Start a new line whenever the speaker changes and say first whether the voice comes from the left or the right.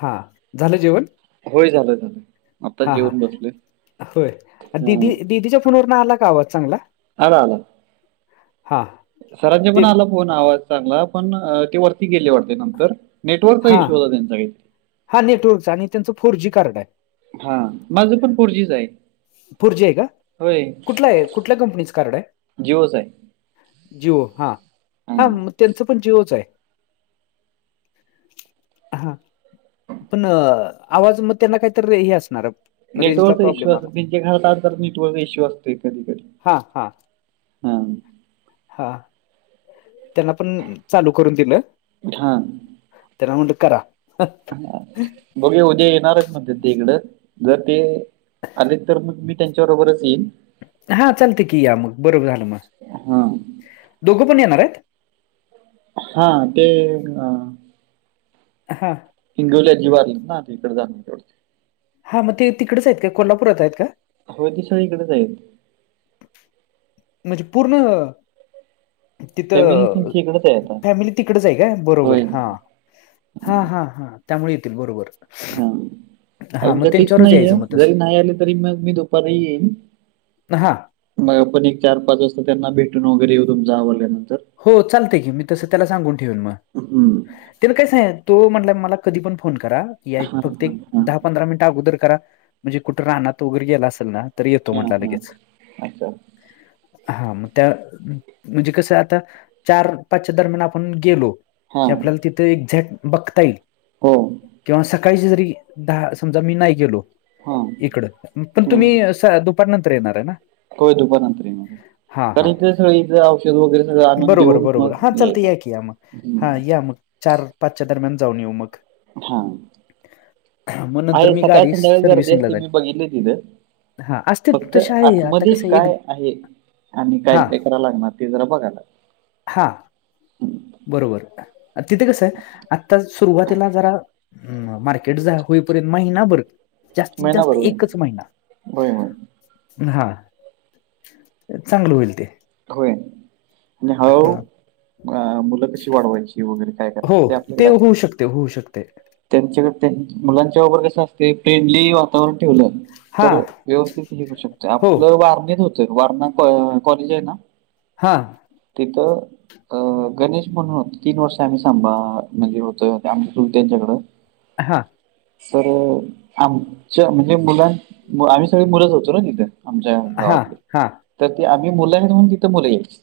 left: हा झालं जेवण?
right: होय झालं झालं आत्ताच
left: हा हा
right: जेवून बसले
left: होय
right: हं.
left: दिदी दिदीच्या फोनवरून आला का आवाज चांगला.
right: हा आला.
left: हा
right: सरांज पण आला फोन आवाज चांगला पण ते वरती गेले वाटते नंतर? नेटवर्कचा इश्यू होता त्यांचा काही.
left: हा नेटवर्कचा आणि त्यांचं फोर जी कार्ड आहे.
right: हा माझं पण फोर जी आहे.
left: पुरजी आहे का कुठलं आहे कुठल्या कंपनीचं कारड आहे?
right: जियो च आहे.
left: जिओ हा हा
right: हां
left: मग त्यांचं पण जिओच आहे. हा पण आवाज मग त्यांना काहीतरी हे असणार. रेंजला
right: नेटवर्कचा इश्यू
left: प्रॉब्लेम
right: असत
left: आला.
right: त्यांच्या घरात आड नेटवर्कचा इश्यू असतो कधी कधी.
left: हां,
right: हा
left: हा त्यांना पण चालू करून दिलं.
right: हा
left: तेरा म्हट करा.
right: बघे उद्या येणारच मणते ते इकड जर ते अले तर मग मी त्यांच्याबरोबरच येईन.
left: हा चालते की या मग बरोबर झालं मग
right: हां
left: दोघं पण येणार आहेत?
right: हा ते
left: हां
right: हिंगवल्या जीवारी ना तिककडे जाण
left: हा मग ते तिकडच आहेत का कोल्हापूरात आहेत का?
right: ह त सळी इकडे जा आहेत.
left: म्हणजे पूर्ण
right: फॅमिली
left: तिथं
right: तुमची इकडच आहे आता
left: फॅमिली तिकडच आहे काय बरोबर
right: होय
left: हा. हा हा हा त्यामुळे येतील बरोबर.
right: हा
left: हां मग
right: आमच्या फिक्स
left: त्यांच्यावरच
right: नाहीये
left: यायचं मग तसं
right: जरी नाही आले तरी मग मी दुपारी येईन.
left: हा
right: मग आपण एक चार पाच वाजता त्यांना भेटून वगैरे येऊ तुमचा आवडल्यानंतर.
left: हो चालते की मी तसं त्याला सांगून ठेवन मग
right: हम्म.
left: तिला काय सांग तो म्हटला मला कधी पण फोन करा. याय,
right: हां
left: फक्त
right: हां
left: एक
right: हां
left: दहा -पंधरा मिनिट अगोदर करा. म्हणजे, कुठं रानात वगैरे गेला असेल ना. तर येतो
right: हां
left: म्हणला
right: हां
left: लगेच.
right: अच्छा
left: हा मग त्या. म्हणजे, कसं आता. चार- पाचच्या दरम्यान आपण गेलो.
right: हां
left: की, आपल्याला तिथे एक्झॅक्ट बघता येईल.
right: हो.
left: किंवा सकाळचे जरी, दहा. समजा, मी नाही गेलो.
right: हा.
left: इकडं. पण तुम्ही, सर दुपार नंतर येणार आहे ना?
right: होय, दुपार नंतर येणारंय.
left: हां
right: कारण
left: हां
right: इथ स इथ औषध वगैरे. सगळं आणून
left: बरोबर,
right: देऊन
left: बरोबर. हा
right: मग
left: चालतय
right: यायचं
left: या की या मग.
right: हं.
left: हा या मग चार- पाचच्या दरम्यान, जाऊन येऊ मग.
right: हा.
left: मग नंतर
right: आहे
left: मी
right: सकाळ-
left: गाडी
right: संध्याकाळी गर्दी
left: सर्व्हिसिंगला
right: असते
left: जाईल
right: मी बघितलय तिथं.
left: हां असते
right: फक्त
left: तसे आहे आता
right: आतमध्ये
left: कसं एक
right: काय आहे? आणि काय- काय करायला लागणार. ते जरा बघा आता.
left: हा. बरोबर. तिथे कसं, आता सुरुवातीला जरा ह, मार्केट जा होईपर्यंत महिनाभर, जास्तीत- जास्त
right: महिनाभर होय
left: एकच महिना.
right: होय होय
left: हा. चांगलं होईल ते.
right: होय. आणि
left: हां
right: हळूहळू, मुलं कशी वाढवायची? वगैरे. काय
left: हो.
right: करायचं
left: ते होऊ शकतय. होऊ शकतय.
right: त्यांच्या क त्यान, मुलांच्या बरोबर कसं असते, फ्रेंडली वा वर ठेवलं,
left: हां
right: तर व्यवस्थित हे करू शकते.
left: हो
right: आपलं वारणीत होतं. ते वारणा का कॉलेजय ना?
left: हा.
right: तिथं अ गणेश म्हणून होत, तीन वर्ष आम्ही सांबा म्हणजे होतो आ तू त्यांच्याकडं.
left: हां.
right: तर, आमच्या म्हणजे मुलां आम्ही सगळी मुलंच होतो ना, तिथं. आमच्या
left: हां
right: गावातले.
left: हां
right: तर ते आम्ही मुलं आहेत म्हणून तिथं मुलं यायची.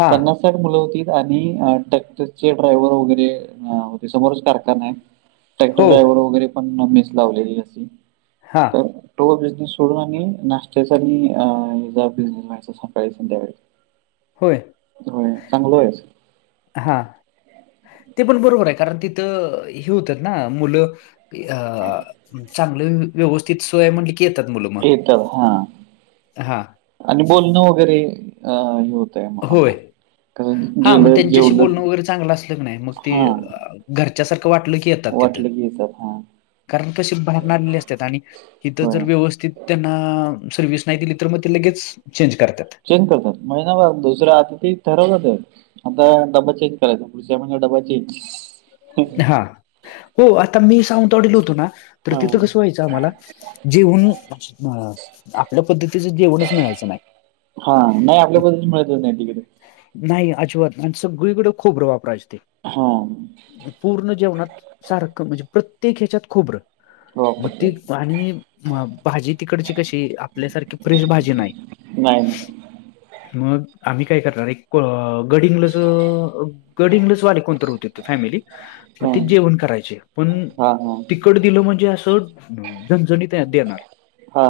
left: हां
right: पन्नास मुलं होती. आणि ट्रॅक्टरचे ड्रायव्हर वगैरे हा. हो ते समोरच कारखानाय. ट्रॅक्टर
left: हो
right: ड्रायव्हर वगैरे पण आम्हीच लावलेली असे.
left: हा.
right: तर, तो बिझनेस सोडून आम्ही, नाश्त्याचा आणि अ हेजा बिझनेस
left: होय
right: [unintelligible] [unintelligible] होय. चांगल व्हायचं.
left: हा. ते पण बरोबरय. कारण, तिथं हे होतात ना. मुलं अ चांगले व्यवस्थ स्थित सोय म्हणलं की, येतात मुल म.
right: येतात हा
left: हा.
right: आणि बोलणं वगैरे. अ हे होत
left: होय. हा मग त्यांच्याशी
right: जेवलं
left: बोलणं वगैरे चांगलं असलं कनाय मग ते
right: हा
left: घरच्या सारखं वाटलं की येतात तिथं.
right: वाटलं की येतात हां
left: कारण कसे बाहेरून आलेले असतात आणि ईथं जर
right: होय.
left: व्यवस्थित त्यांना, सर्व्हिस नाही दिली तर मग ते, लगेच चेंज करतात.
right: चेंज करतात. महिनाभर दुसर. आता ठरवलं ते आता डबा चेंज करायचा. पुढच्या म्हणजे डबा चेंज.
left: हा. हो आता मी सावंतवाडीला होतो ना, तर तिथं
right: हां.
left: कसं व्हायचं आम्हाला. जेवण, आपल्या पद्धतीचं जेवणच मिळायचं नाही.
right: हा. नाही आपल्या
left: मग
right: पद्धतीचं मिळतच नाही तिकडे.
left: नाही अजिबात. आणि सगळीकडे खोबरं वापरायचे ते.
right: हा.
left: पूर्ण जेवणात. सारखं म्हणजे, प्रत्येक ह्याच्यात खोबरं. म
right: वापरतात.
left: [unintelligible] पाणी. म भाजी तिकडची कशी, आपल्यासारखी फ्रेश भाजी नाही.
right: नाही नाही
left: मग आम्ही काय करणार एक गडिंग्लस गडिंग्लस वाले कोणत होते फॅमिली मग
right: हा
left: ते जेवण करायचे पण
right: हा
left: तिकड दिलं म्हणजे असं ह जनजणी ते देणार
right: हा हा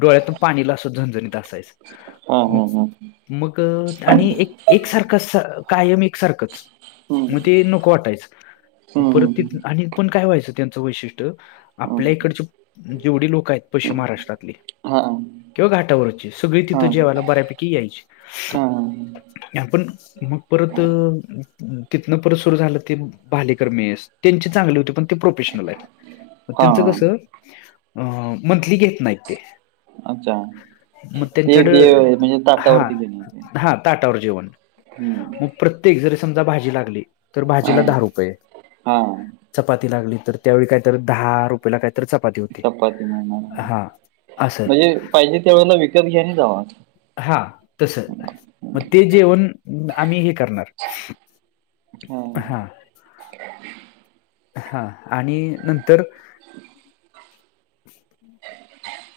left: डोळ्यातून पाणीला असं झणझणीत असायचं
right: हा
left: मग
right: हा हा
left: मग आणि एक एकसारखं कायम एकसारखंच
right: हम्म.
left: मग ते नको वाटायचं
right: हम्म
left: परत ति
right: हम्म
left: आणि पण काय व्हायचं त्यांचं वैशिष्ट्य आपल्या
right: हम्म
left: इकडचे जेवढे लोक आहेत पश्चिम महाराष्ट्रातले
right: हा हा
left: किंवा घाटावरची सगळी
right: हा
left: तिथं जेवायला बऱ्यापैकी यायची
right: हा
left: आपण मग परत तिथनं परत सुरू झालं ते भालीकर मेस त्यांचे चांगले होते पण ते प्रोफेशनल आहेतग त्यांचं
right: हा.
left: कसं अ मंथली घेत नाही ते
right: अच्छा
left: मग
right: ते
left: त्यांच्याड
right: देव म्हणजे
left: हा
right: ताटावरती घेणे.
left: हा ताटावर जेवण
right: हम्म
left: मग प्रत्येक जरी समजा भाजी लागली तर
right: हा
left: भाजीला दहा रुपये
right: हा
left: चपाती लागली तर त्यावेळी काय तर दहा रुपयाेला काय तर च
right: चपाती म्हणणार
left: असं
right: म्हणजे पाहिजे ते वेळेला विकत घ्यानी जाव
left: हा तस मग ते जेवण आम्ही हे करणार
right: हा अ
left: हा आणि नंतर
right: [unintelligible]
left: ह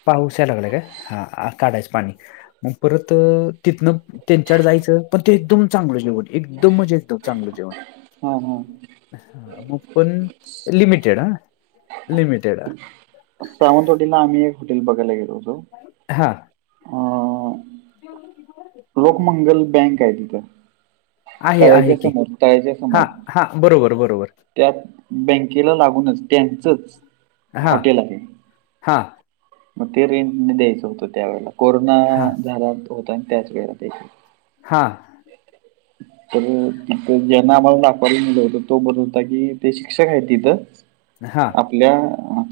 left: पाऊसायला लागले काय हा काढायचं पाणी मग परत तिथनं त्यांच्याड जायचं पण ते एकदम चांगलंचव एकदम मजा येतेतो चांगलं जेवण
right: हां हां
left: हण लिमिटेड ह लिमिटेड ह
right: सेवंत हटलला आम्ही एक हॉटे बघय गेलो होतो
left: हा
right: अं,
left: जेवती
right: लोकमंगल बँक आहे तिथं
left: आहे आहे
right: तळ्याच्या
left: की
right: समोर
left: हा हा बरोबर बरोबर
right: त्यात बँकेला लागूनच त्यांचंच
left: हा
right: हॉटेल आहे
left: हा
right: मग ते रीण द्यायचं होतं त्या वेळेला कोरोना
left: हां,
right: झाला होता आणि त्याच वेळेला द्यायचं होत
left: हा
right: तर तिथं ज्यांना आम्हाला दाखवायलं होतं तो बदल होता कि ते शिक्षक आहे तिथं
left: हा
right: ल्या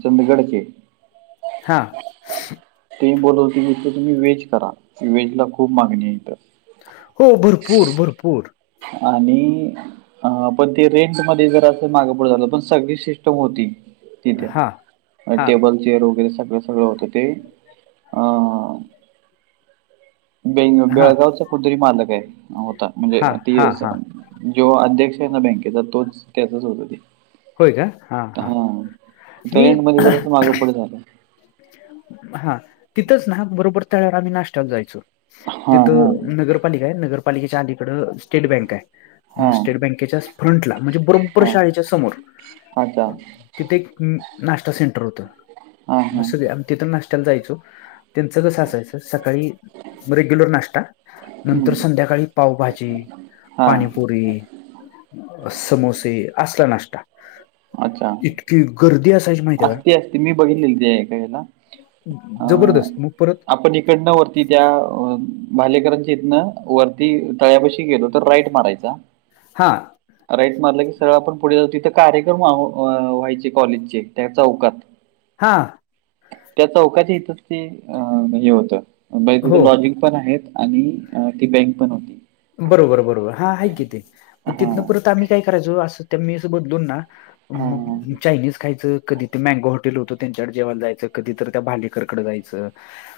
right: चंदगडके
left: हा
right: ते बोलत होते मीित तर तुम्ही वेहेज करा वेज ला खूप मागणी आहेथं
left: हो भरपूर भरपूर
right: आणि ह पण ते रेंटमध्येध्ये जर असं मागं पड झालं पण सगळी सिस्टम होती तिथे
left: हां, हां,
right: टेबल चेअर वगैरे सगळं सगळं होतं ते अ बे
left: हां,
right: बेळगावचा कुदरी मालक आहे होता म्हणजे
left: हां,
right: ती
left: हां, हां.
right: जो अध्यक्ष आहे ना बँकेचा तोच त्याचाच होत हो
left: होय का? हां, हां.
right: हा
left: मी
right: त्याेंड मध्ये जरा मागे पुढे झालं.
left: हा तिथंच नाक बरोबर तळवर आम्ही नाश््याला जायचो.
right: हा हा
left: तिथं नगरपालिका आहे नगरपालिकेच्या आधकड. स्टेट बँक आहे
right: हा
left: मग स्टेट बँकेच्या फ्रंटला म्हणजे बरोबर
right: हा
left: शाळेच्या समोर
right: अच्छा.
left: तिथे एक नाश्ता सेंटर होतं.
right: हा
left: म
right: हा
left: सग आ तिथं नाश्त्याला जायचो त्यांचं कसं असायचं सकाळी रेग्युलर नाश्ता
right: हम्म
left: नंतर संध्याकाळी पावभाजी
right: हा
left: पाणी पुरी समोसे असला नाश्ता.
right: अच्छा.
left: इतकी गर्दी असायची माहिती आहे का?
right: असते असते मी बघितलेला
left: का जबरदस्त मग परत
right: आपण इकड व ती त्या भालेकरांची हथनं वरती तळ्यापाशी गेलो तर राईट मारायचा.
left: हा.
right: राईट मारलं की सरळ आपण पुढे जाऊ तिथं कार्यक्रम व्हायचे कॉलेजचे त्या चौकात
left: हा.
right: त्या चौकाच्या इथच ते हे होतं बाई तिचं
left: हो
right: लॉजिक पण आहेत आणि ती बँक पण होती.
left: बरोबर बरोबर हा आहे की ते मग
right: हां
left: तिथनं
right: हां
left: परत आम्ही काय करायचो असं त्या मेस बदलून ना.
right: हां
left: मग चायनीज खायचं कधी ते मॅगो होत त्यांच्याकडे जेवायला जायचं कधी तर त्या भालेकरकडे जायचं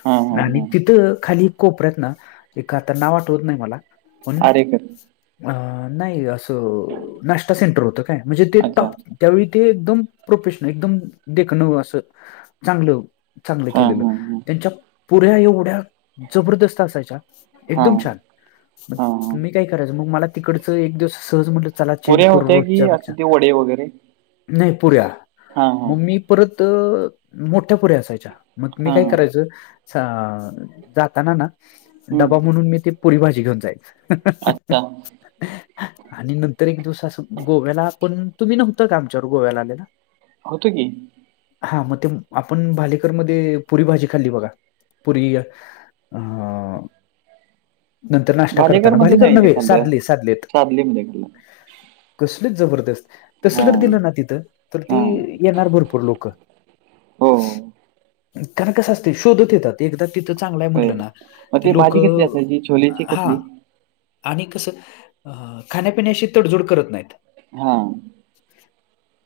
right: हां हां
left: आणि
right: हां
left: तिथं खाली. कोपऱ्यात ना एख पण आता नाव आठवत नाही मला पण
right: आरेकर
left: नाही अस. नाश्ता सेंटर होत काय म्हणजे ते
right: अच्छा
left: टॉप त्यावेळी ते एकदम प्रोफेशनल एकदम देख न असं चांगलं. चांगलं
right: हां
left: केलेलं
right: हां हां
left: त्यांच्या पुऱ्या एवढ्या जबरदस्त असायच्या
right: हां
left: एकदम छान. मग
right: हां हां
left: मी काय करायचं मग मला तिकडचं एक दिवस सहज म्हटलं. चला चेंज
right: पुऱ्या होत्या की
left: करूच्यापेक्षा
right: असे ते वडे वगैरे
left: नाही पुऱ्या
right: हां हां
left: मग मी परत मोठ्या पुऱ्या असायच्या. मग मी
right: हा
left: काय करायचं जाताना ना डबा
right: हम्म.
left: म्हणून मी ते पुरी भाजी घेऊन
right: अच्छा
left: जाईच. आणि नंतर एक दिवस असं गोव्याला पण तुम्ही नव्हता का आमच्यावर गोव्याला आलेला.
right: होतो की
left: हा मग ते आपण भालेकर मध्ये पुरी भाजी खाल्ली बघा पुरी हा नंतर ना. करताना
right: मध्ये
left: भालेकर
right: नाही ते
left: नव्हे
right: खाल्लं
left: साधले साधलेत.
right: सादली मध्ये खाल्लं
left: कसलीच जबरदस्त तस
right: हा
left: जर दिलं ना तिथं तर ती
right: हा
left: येणार भरपूर लोक.
right: हो
left: काण कस असते शोधत येतात. ते एकदा तिथं चांगलंय
right: होय
left: म्हटलं ना
right: मग
left: की
right: ते
left: लोक
right: भाजी कसली असायची छोलेची
left: हा.
right: कसली
left: आणि कसं अ खाण्यापिण्याशी तडजोड करत नाहीत
right: हा.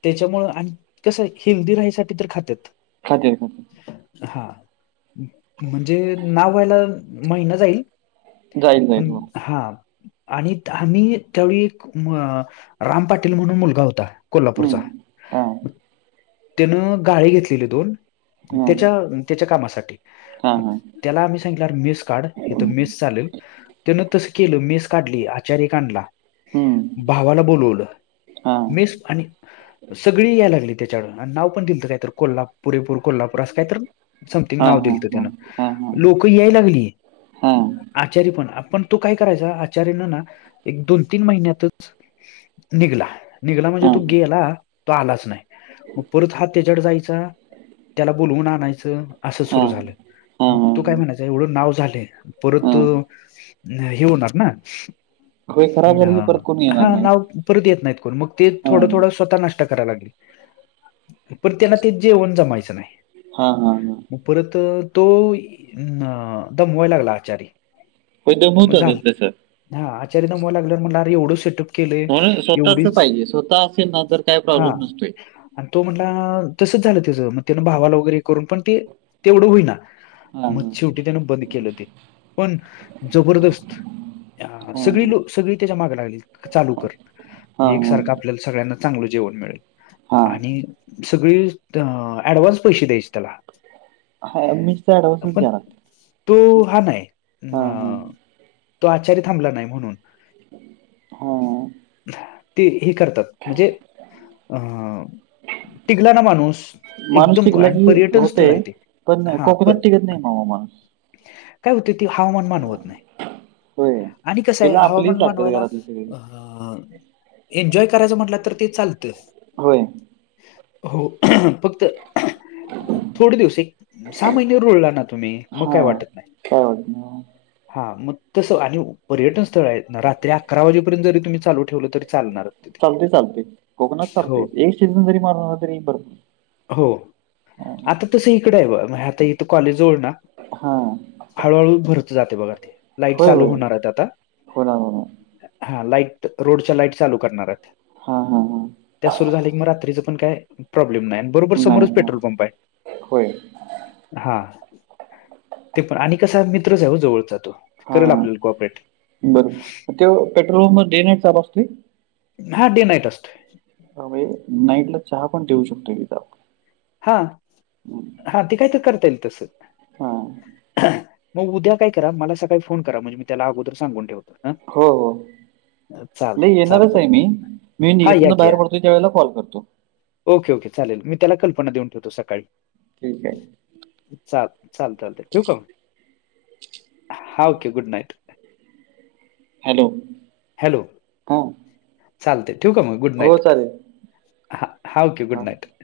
left: त्याच्यामुळ आणि कसं हेल्दी राहायसाठी तर खात्यात.
right: खातंय मंग
left: हा म्हणजे नाव व्हायला महिना जाईल.
right: जाईल जाईल
left: पण
right: हो
left: हा. आणि आम्ही त्यावेळी एक राम पाटील म्हणून मुलगा होता. कोल्हापूरचा
right: हम्म. हा
left: त्यानं गाळे घेतलेली दोन
right: हा
left: त्याच्या त्याच्या कामासाठी
right: हा
left: मग
right: हा
left: त्याला आम्ही सांगितलं मेस काढ हित मेस चालेल. त्यानं तसं केलं मेस काढली आचारी एक आणला
right: हम्म.
left: भावाला बोलवलं.
right: हा
left: मेस आणि सगळी याय लागली त्याच्याकंड आणि नाव पण दिलंत काय तर कोल्हा पुरेपूर कोल्हापूर असं कायतर समथिंग
right: हा
left: नाव
right: हा
left: दिल तर
right: हा
left: त्यांना
right: हा हा
left: लोक याय लागली
right: हा हा हा
left: आचारी पण पण तो काय करायचा आचारीना एक दोन तीन महिन्यातच निघला. निघला म्हणजे तू गेला तो आलाच नाही मग परत हा त्याच्याकड जायचा. त्याला बोलवून आणायचं असं
right: हा
left: सुरू झालं मग
right: हा
left: तू काय म्हणायचं एवढं नाव झाले.
right: हा
left: परत अं, हे होणार ना
right: होय खराब झालं की
left: हा
right: परत कोणी येणार
left: हा
right: नाही
left: नाव परत येत नाहीत कोण मग ते
right: हा
left: थोडं थोडं स्वतः नाष्टा कराय लागेल. पण त्यांना ते जेवण जमायचं
right: हा हा हा
left: नाही. परत तो दमवाय लागला आचारी
right: हो दम
left: मग
right: होतच
left: झालं
right: त्यासं
left: हा आचारी दमावय लागल्यावर म्हणलं आरे एवढं सेटअप केलंय
right: म्हणून स्वतःच
left: एवढीच
right: पाहिजे स्वतः असेल ना तर काय
left: हा
right: प्रॉब्लेम नसतोय.
left: आणि तो म्हटला तसंच झालं त्याच मग त्यानं भावाला वगैरे करून पण ते तेवढं होईना.
right: हा
left: मग शेवटी त्यान बंद केलं ते पण जबरदस्त अ
right: हा
left: सगळी लोकं सगळी त्याच्या मागे लागली चालू कर म्हणे
right: हा
left: एकसारखा आपल्याला सगळ्यांना चांगलं जेवण मिळेल
right: हा
left: आणि सगळी अऍडवान्स पैसे द्यायचे त्याला
right: हा मिसचा ऍडव्हान्सच
left: पण
right: घ्या लागतो
left: तो हा नाही
right: हा हा
left: अ. तो आचार्य थांबला नाही म्हणून
right: हा.
left: ते हे करतात म्हणजे टिकला ना माणूस
right: माणूस
left: एकदम
right: टिकला
left: कारण
right: की
left: पर्यटन स्थळ आहे
right: होतंय
left: ते
right: पण
left: हा प
right: कोकणात टीकतं नाही माव मग
left: काय होते ते हवामान मानवत नाही
right: होय
left: आणि कसं आहे
right: त्याला आपलीच
left: हवामान
right: लागतात
left: मानवायला.
right: घरातली सगळी
left: अ एन्जॉय करायचं म्हटलं तर ते चालतं.
right: होय.
left: हो फक्त तर थोडे दिवस एक सहा महिने रुळला ना तुम्ही मग
right: हा
left: काय वाटत नाही.
right: काय वाट.
left: हा मग तसं आणि पर्यटन स्थळ आहेत ना रात्री अकरा वाजेपर्यंत जरी तुम्ही चालू ठेवलं तरी चालणार. तिथे
right: चालते चालते कोकनात
left: हो
right: चालते एक सीझन जरी मारला ना तरी बर.
left: हो आता तस इकडं आहे ब आता इथ कॉलेज जवळ ना.
right: हा.
left: हळूहळू भरत जाते बघा ते लाईट
right: होय
left: चालू
right: होय
left: होणार आहेत आता
right: होणार होणार
left: हा लाईट रोडच्या लाईट चालू करणार आहेत.
right: हा हा. हा
left: त्या सुरू झाल्या की मग रात्रीच पण काय प्रॉब्लेम नाही आणि बरोबर
right: नाही
left: समोरच पेट्रोल
right: होणार
left: पंप आहे.
right: होय
left: हा ते पण आणि कसा मित्र जाऊ जवळचा तो
right: हा
left: करेल आपल्याला कॉपरेट
right: बर ते पेट्रोल देण्या चा ब असते.
left: हा डे नईट असे.
right: त्या नाईट ला चहा पण देऊ शकतो एकदा
left: हा हा ते काय तर करता येईल तस.
right: हा
left: मग उद्या काय करा मला सकाळी फोन करा म्हणजे मी त्याला अगोदर सांून ठेवतो. हां
right: हो हो.
left: चाल
right: नाही येणारच
left: चालतं
right: आहे मी मी
left: हा या
right: हीतन
left: की
right: बाहेर
left: या
right: पडतो त्या वेळेला कॉल करतो.
left: ओके ओके चालेल मी त्याला कल्पना देऊन ठेवतो सकाळी
right: ठीक आहे.
left: चाल चाल चालते ठेक आहे म हा okay good night.
right: Hello.
left: Hello,
right: हां
left: चालत ठीक आहे मग? गुड
right: हो
left: नाईट
right: चालेल
left: हा हा ओके गुड
right: हां
left: नाईट.